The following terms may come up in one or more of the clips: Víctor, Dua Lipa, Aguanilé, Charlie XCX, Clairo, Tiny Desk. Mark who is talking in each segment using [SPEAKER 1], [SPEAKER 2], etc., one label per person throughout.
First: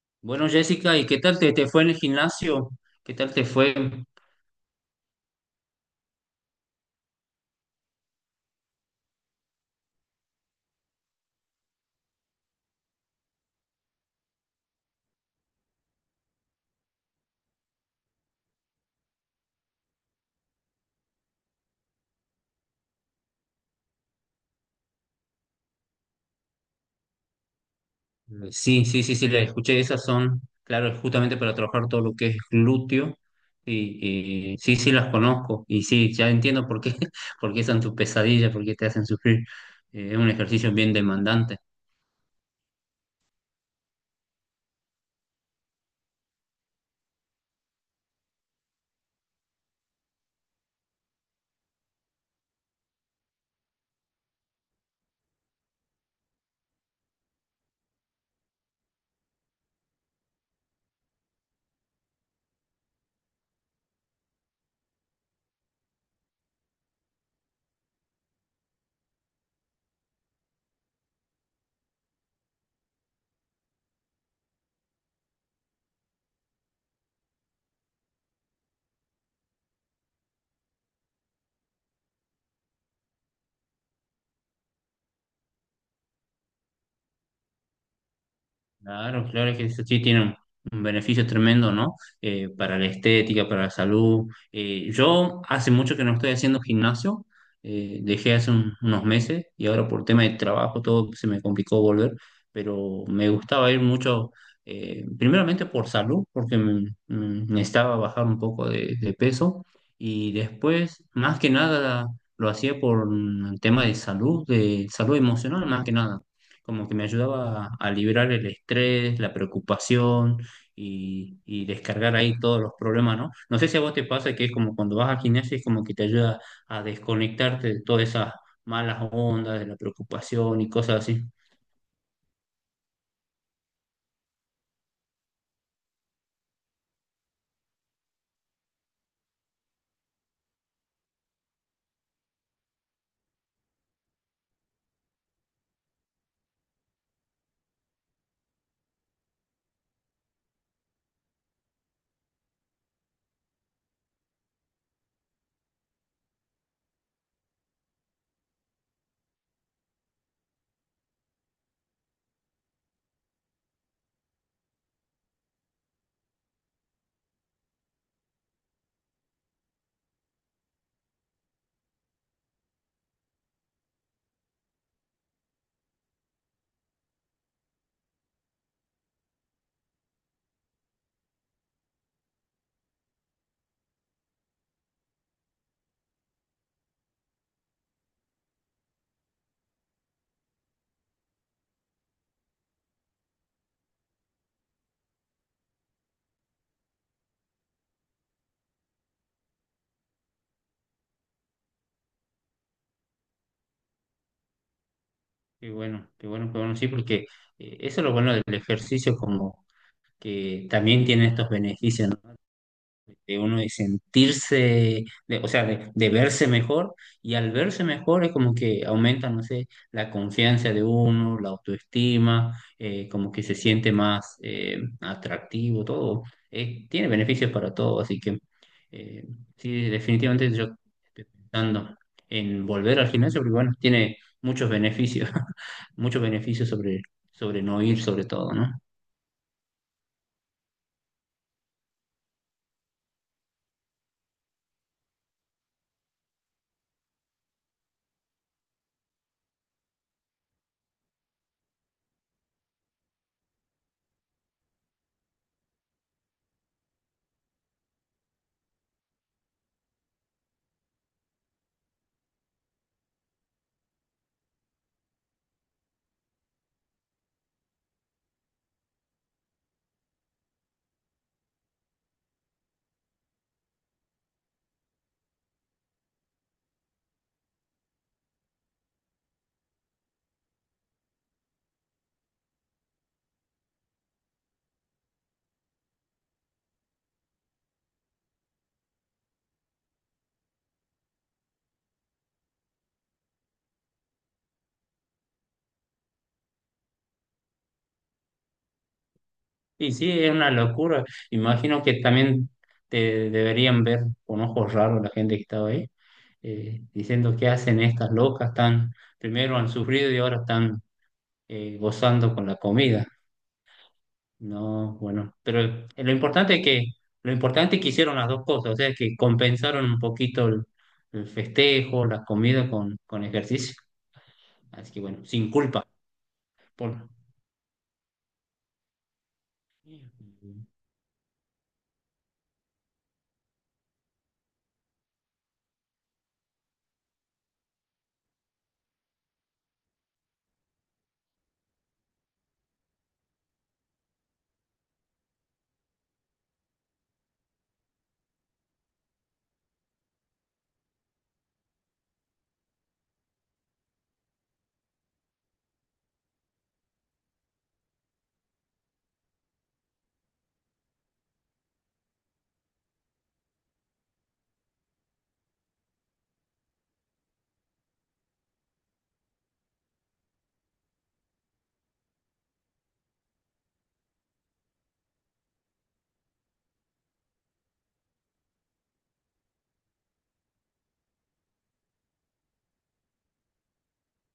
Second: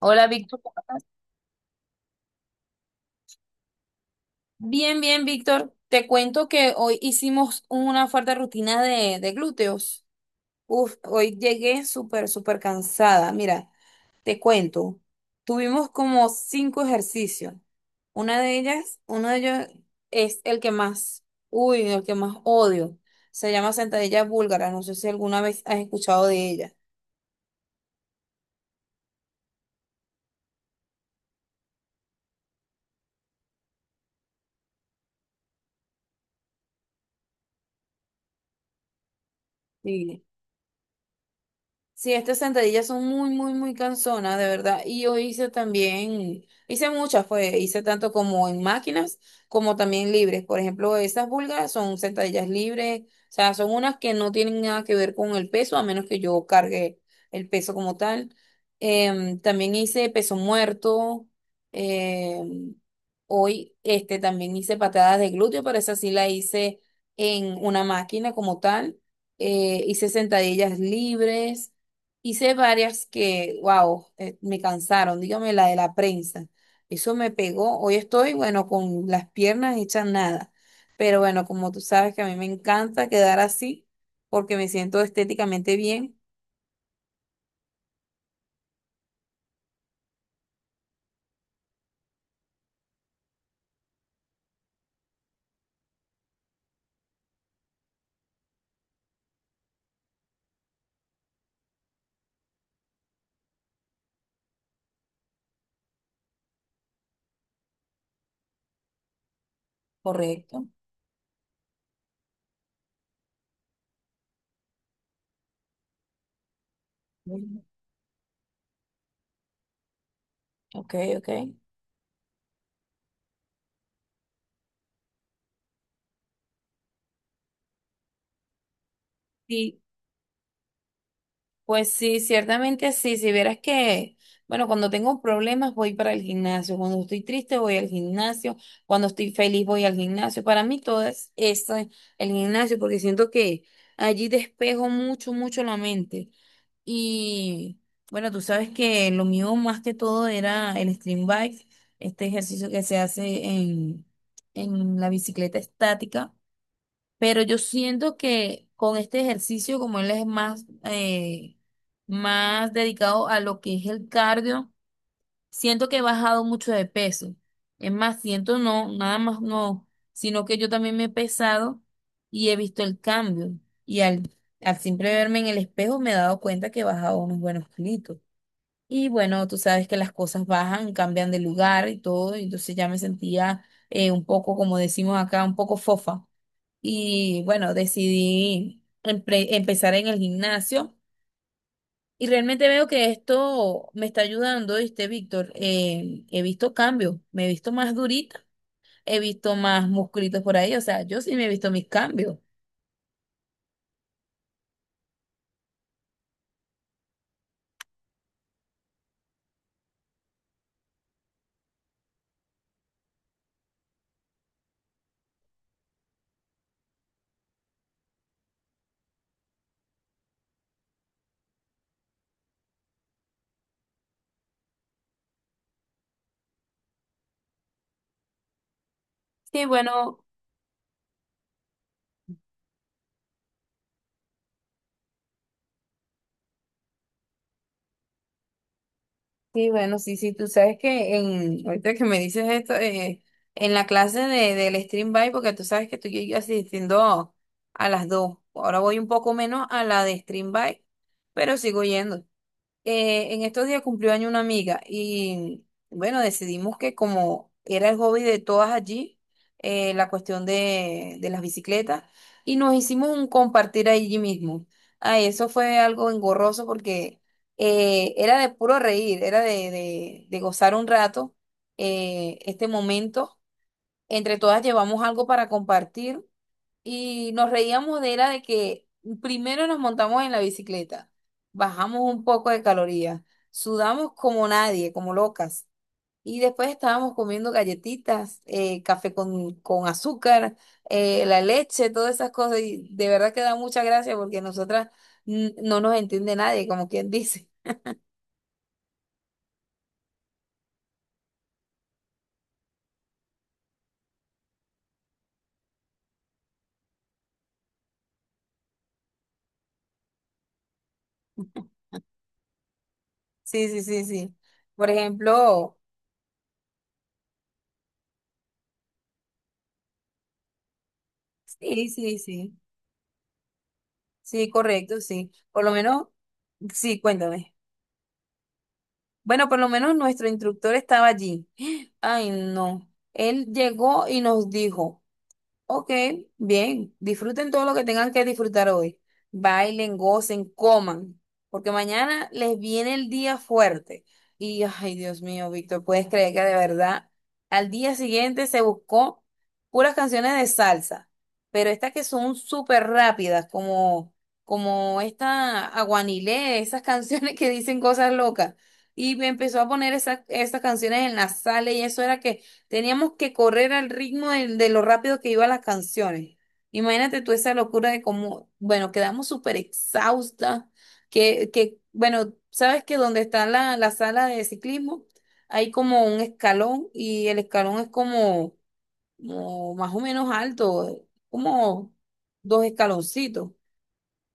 [SPEAKER 1] Hola,
[SPEAKER 2] Bueno,
[SPEAKER 1] Víctor.
[SPEAKER 2] Jessica, ¿y qué tal te fue en el gimnasio? ¿Qué tal te fue?
[SPEAKER 1] Bien, bien, Víctor. Te cuento que hoy hicimos una fuerte rutina de glúteos. Uf, hoy llegué súper, súper cansada. Mira, te cuento. Tuvimos como cinco ejercicios. Uno de ellos es el que más, uy, el que más odio. Se llama sentadilla búlgara. No sé si alguna vez has escuchado de ella.
[SPEAKER 2] Sí, sí, sí, sí, le escuché. Esas son, claro, justamente para trabajar todo lo que es glúteo. Y sí, sí, las conozco. Y sí, ya entiendo por qué, por qué son tus pesadillas, por qué te hacen sufrir. Es
[SPEAKER 1] Sí.
[SPEAKER 2] un ejercicio bien demandante.
[SPEAKER 1] Sí, estas sentadillas son muy, muy, muy cansonas, de verdad. Y yo hice también, hice muchas, hice tanto como en máquinas como también libres. Por ejemplo, esas búlgaras son sentadillas libres, o sea, son unas que no tienen nada que ver con el peso, a menos que yo cargue el peso como tal. También hice peso muerto. em, Hoy, también hice patadas de glúteo, pero esa sí la hice en una máquina como tal. Hice sentadillas libres. Hice varias que, wow, me cansaron. Dígame la de la prensa. Eso me pegó. Hoy estoy, bueno, con las piernas hechas nada. Pero bueno, como tú sabes que a mí me encanta quedar así porque me siento estéticamente bien.
[SPEAKER 2] Claro, claro, es que eso sí tiene un beneficio tremendo, ¿no? Para la estética, para la salud. Yo hace mucho que no estoy haciendo gimnasio, dejé hace unos meses y ahora por tema de trabajo todo se me complicó volver, pero me gustaba ir mucho, primeramente por salud, porque me necesitaba bajar un poco de peso y
[SPEAKER 1] Correcto.
[SPEAKER 2] después, más que nada, lo hacía por un tema de salud emocional, más que nada, como que me
[SPEAKER 1] Mm,
[SPEAKER 2] ayudaba a liberar el estrés, la preocupación
[SPEAKER 1] ok, ok.
[SPEAKER 2] y descargar ahí todos los problemas, ¿no? No sé si a vos te pasa que es como cuando vas al gimnasio, es como que te ayuda a desconectarte de todas esas malas ondas, de la
[SPEAKER 1] Sí,
[SPEAKER 2] preocupación y cosas así.
[SPEAKER 1] pues sí, ciertamente sí. Si vieras que, bueno, cuando tengo problemas voy para el gimnasio, cuando estoy triste voy al gimnasio, cuando estoy feliz voy al gimnasio. Para mí todo es esto, el gimnasio, porque siento que allí despejo mucho, mucho la mente. Y bueno, tú sabes que lo mío más que todo era el stream bike, este ejercicio que se hace en la bicicleta estática, pero yo siento que con este ejercicio, como él es más dedicado a lo que es el cardio, siento que he bajado mucho de peso. Es más, siento no, nada más no, sino que yo también me he pesado y he visto el cambio. Y al siempre verme en el espejo me he dado cuenta que he bajado unos buenos kilitos. Y bueno, tú sabes que las cosas bajan, cambian de lugar y todo, y entonces ya me sentía un poco, como decimos acá, un poco fofa. Y bueno, decidí empezar en el gimnasio y realmente veo que esto me está ayudando, ¿viste, Víctor? He visto cambios, me he visto más durita, he visto más musculitos por ahí, o sea, yo sí me he visto mis cambios.
[SPEAKER 2] Qué bueno, qué bueno, qué bueno, sí, porque eso es lo bueno del ejercicio, como que también tiene estos beneficios, ¿no? De uno de sentirse, o sea, de verse mejor, y al verse mejor es como que aumenta, no sé, la confianza de uno, la autoestima, como que se siente más, atractivo, todo. Tiene beneficios para todo, así que, eh,
[SPEAKER 1] Sí,
[SPEAKER 2] sí,
[SPEAKER 1] bueno.
[SPEAKER 2] definitivamente yo estoy pensando en volver al gimnasio, porque bueno, tiene muchos beneficios, muchos beneficios sobre, sobre no ir, sobre todo, ¿no?
[SPEAKER 1] Sí, bueno, sí, sí, tú sabes que ahorita que me dices esto, en la clase del stream by, porque tú sabes que estoy yo asistiendo a las dos, ahora voy un poco menos a la de stream by, pero sigo yendo en estos días cumplió año una amiga y bueno, decidimos que como era el hobby de todas allí, la cuestión de las bicicletas, y nos hicimos un compartir allí mismo. Ay, eso fue algo engorroso porque era de puro reír, era de gozar un rato este momento. Entre todas llevamos algo para compartir y nos reíamos de era de que primero nos montamos en la bicicleta, bajamos un poco de calorías, sudamos como nadie, como locas. Y después estábamos comiendo galletitas, café con azúcar, la leche, todas esas cosas. Y de verdad que da mucha gracia porque nosotras no nos entiende nadie, como quien dice.
[SPEAKER 2] Y sí, es una locura. Imagino que también te deberían ver con ojos raros la gente que estaba ahí, diciendo qué hacen estas locas, tan primero han sufrido y ahora están, gozando con la comida.
[SPEAKER 1] Sí, sí, sí, sí. Por
[SPEAKER 2] No, bueno, pero
[SPEAKER 1] ejemplo,
[SPEAKER 2] lo importante lo importante es que hicieron las dos cosas, o sea, que compensaron un poquito el
[SPEAKER 1] sí,
[SPEAKER 2] festejo,
[SPEAKER 1] sí,
[SPEAKER 2] la
[SPEAKER 1] sí.
[SPEAKER 2] comida con ejercicio.
[SPEAKER 1] Sí,
[SPEAKER 2] Así
[SPEAKER 1] correcto,
[SPEAKER 2] que bueno,
[SPEAKER 1] sí.
[SPEAKER 2] sin
[SPEAKER 1] Por lo
[SPEAKER 2] culpa.
[SPEAKER 1] menos, sí,
[SPEAKER 2] Por...
[SPEAKER 1] cuéntame. Bueno, por lo menos nuestro instructor estaba allí. Ay, no. Él llegó y nos dijo. Ok, bien. Disfruten todo lo que tengan que disfrutar hoy. Bailen, gocen, coman, porque mañana les viene el día fuerte. Y, ay, Dios mío, Víctor, ¿puedes creer que de verdad al día siguiente se buscó puras canciones de salsa? Pero estas que son súper rápidas, como, como esta Aguanilé, esas canciones que dicen cosas locas. Y me empezó a poner esas, esas canciones en la sala y eso era que. Teníamos que correr al ritmo de lo rápido que iban las canciones. Imagínate tú esa locura de cómo, bueno, quedamos súper exhaustas, bueno, sabes que donde está la sala de ciclismo hay como un escalón y el escalón es como, como más o menos alto, como dos escaloncitos.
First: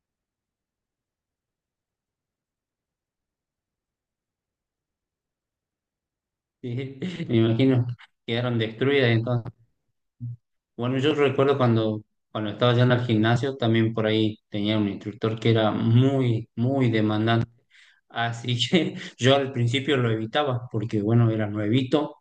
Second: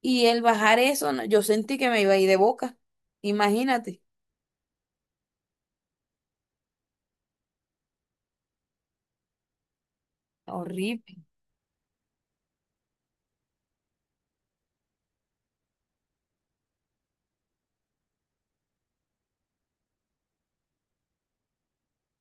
[SPEAKER 1] Y el bajar eso, no, yo sentí que me iba a ir de boca. Imagínate.
[SPEAKER 2] Sí, me imagino, quedaron destruidas entonces. Bueno, yo
[SPEAKER 1] Horrible.
[SPEAKER 2] recuerdo cuando, cuando estaba yendo al gimnasio, también por ahí tenía un instructor que era muy, muy demandante. Así que yo al principio lo evitaba porque, bueno, era nuevito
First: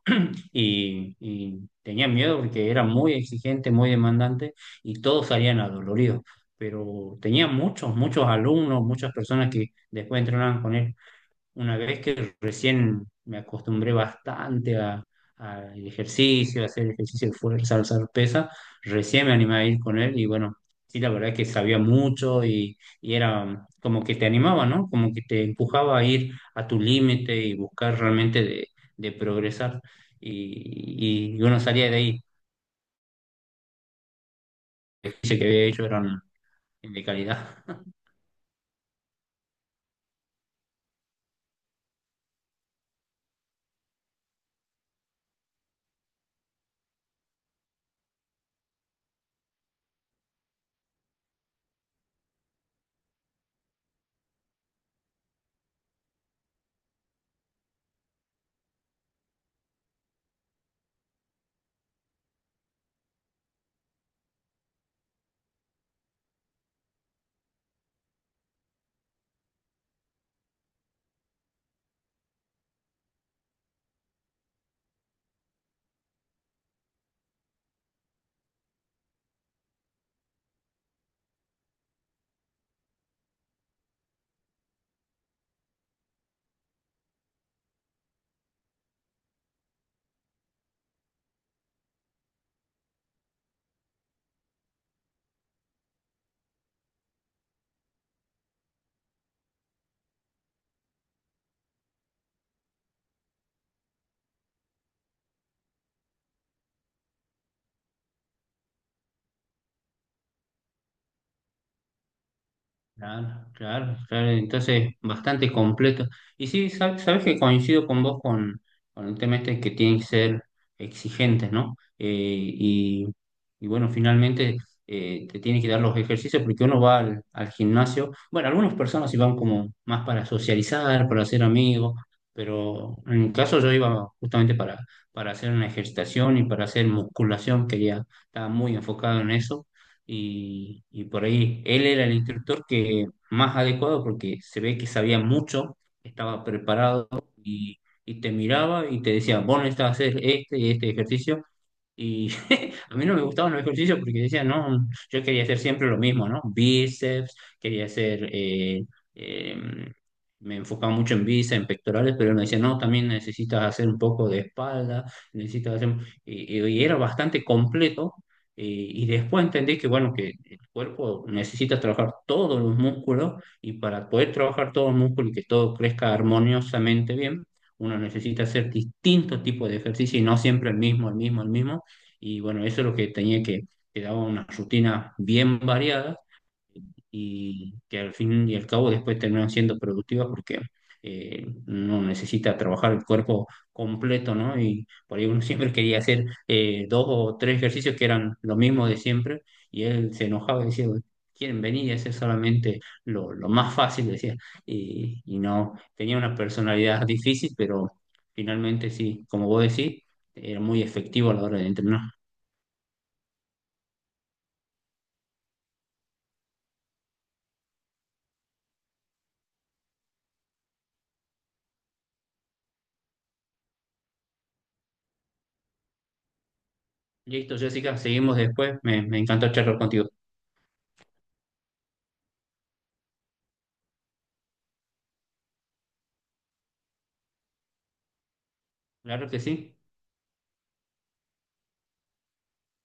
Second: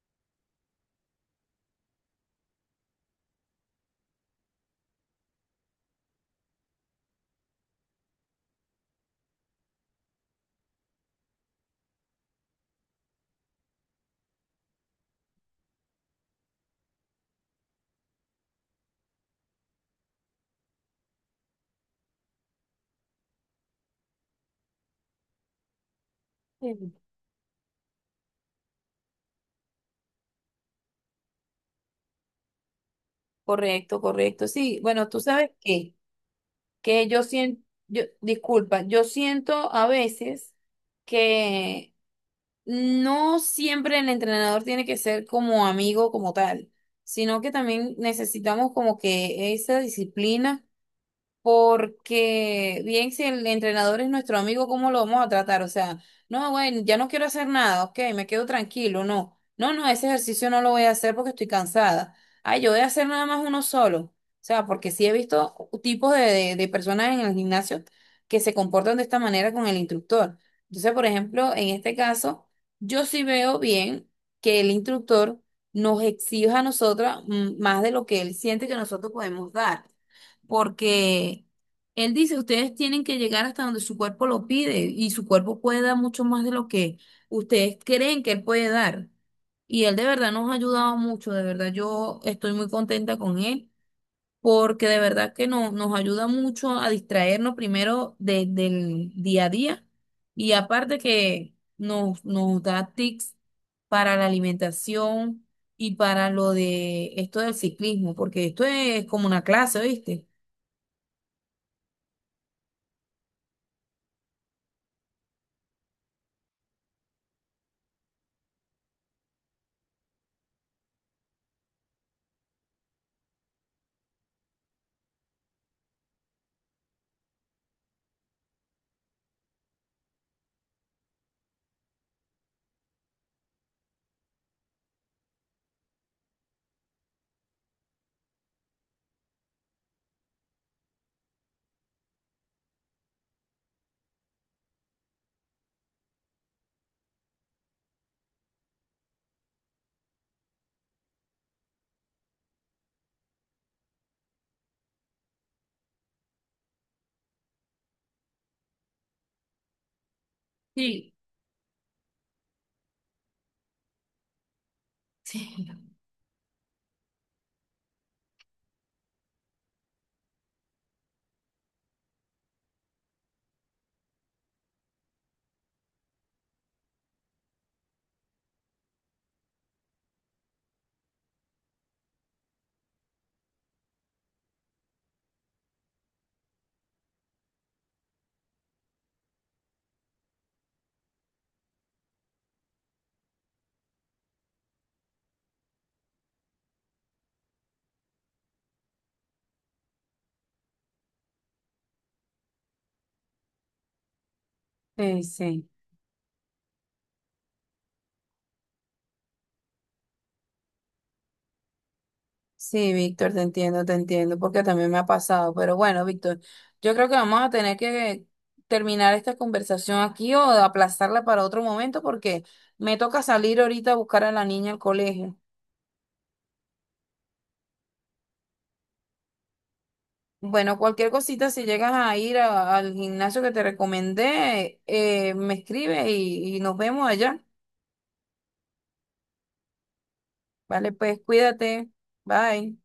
[SPEAKER 2] y tenía miedo porque era muy exigente, muy demandante y todos salían adoloridos. Pero tenía muchos, muchos alumnos, muchas personas que después entrenaban con él una vez que recién me acostumbré bastante al ejercicio, a hacer ejercicio de fuerza, alzar pesa, recién me animé a ir con él y bueno, sí, la verdad es que sabía mucho y era como que te animaba, ¿no? Como que te empujaba a ir a tu
[SPEAKER 1] Sí.
[SPEAKER 2] límite y buscar realmente de progresar. Y uno salía de ahí,
[SPEAKER 1] Correcto, correcto. Sí, bueno,
[SPEAKER 2] el
[SPEAKER 1] tú
[SPEAKER 2] ejercicio que
[SPEAKER 1] sabes
[SPEAKER 2] había hecho
[SPEAKER 1] qué.
[SPEAKER 2] eran de
[SPEAKER 1] Que yo siento,
[SPEAKER 2] calidad.
[SPEAKER 1] yo, disculpa, yo siento a veces que no siempre el entrenador tiene que ser como amigo como tal, sino que también necesitamos como que esa disciplina porque bien, si el entrenador es nuestro amigo, ¿cómo lo vamos a tratar? O sea, no, bueno, ya no quiero hacer nada, ok, me quedo tranquilo, no. No, no, ese ejercicio no lo voy a hacer porque estoy cansada. Ay, yo voy a hacer nada más uno solo. O sea, porque sí he visto tipos de personas en el gimnasio que se comportan de esta manera con el instructor. Entonces, por ejemplo, en este caso, yo sí veo bien que el instructor nos exija a nosotras más de lo que él siente que nosotros podemos dar porque él dice, ustedes tienen que llegar hasta donde su cuerpo lo pide y su cuerpo puede dar mucho más de lo que ustedes creen que él puede dar. Y él de verdad nos ha ayudado mucho, de verdad yo estoy muy contenta con él, porque de verdad que nos ayuda mucho a distraernos primero del día a día y aparte que nos da tips para la alimentación y para lo de esto del ciclismo, porque esto es como una clase, ¿viste?
[SPEAKER 2] Claro, claro, claro, entonces bastante completo. Y sí, sabes que coincido con vos con el tema este que tienen que ser exigentes, ¿no? Y bueno, finalmente, te tienen que dar los ejercicios porque uno va al, al gimnasio. Bueno, algunas personas sí van como más para socializar, para hacer amigos, pero en mi caso yo iba justamente para hacer una ejercitación y para hacer musculación, quería, estaba muy enfocado en eso y por ahí él era el instructor que más adecuado porque se ve que sabía mucho, estaba preparado y te miraba y te decía, vos necesitas hacer este y este ejercicio y a mí no me gustaban los ejercicios porque decía, no, yo quería hacer siempre lo mismo, ¿no? Bíceps, quería hacer, em, me enfocaba
[SPEAKER 1] Sí,
[SPEAKER 2] mucho en bíceps, en pectorales, pero él me decía, no, también necesitas hacer un poco de espalda,
[SPEAKER 1] sí.
[SPEAKER 2] necesitas hacer, y era bastante completo. Y después entendí que, bueno, que el cuerpo necesita trabajar todos los músculos y para poder trabajar todo el músculo y que todo crezca armoniosamente bien, uno necesita hacer distintos tipos de ejercicio y no siempre el mismo, el mismo, el mismo y bueno, eso es lo que tenía que daba una rutina bien variada y que al fin y al cabo después terminan siendo productivas porque, uno necesita trabajar el cuerpo completo, ¿no? Y por ahí uno siempre quería hacer, dos o tres ejercicios que eran lo mismo de siempre y él se enojaba y decía, quieren venir y hacer solamente lo más fácil, decía.
[SPEAKER 1] Sí,
[SPEAKER 2] Y
[SPEAKER 1] sí,
[SPEAKER 2] no, tenía una personalidad difícil, pero finalmente sí, como vos decís, era muy efectivo a la hora de entrenar.
[SPEAKER 1] sí, Víctor, te entiendo, porque también me ha pasado. Pero bueno, Víctor, yo creo que vamos a tener que terminar esta conversación aquí o aplazarla para otro momento porque me toca salir ahorita a buscar a la niña al colegio.
[SPEAKER 2] Listo, Jessica, seguimos después. Me encantó charlar contigo.
[SPEAKER 1] Bueno, cualquier cosita, si llegas a ir al gimnasio que te recomendé, me escribe y nos vemos allá.
[SPEAKER 2] Claro que sí.
[SPEAKER 1] Vale, pues cuídate. Bye.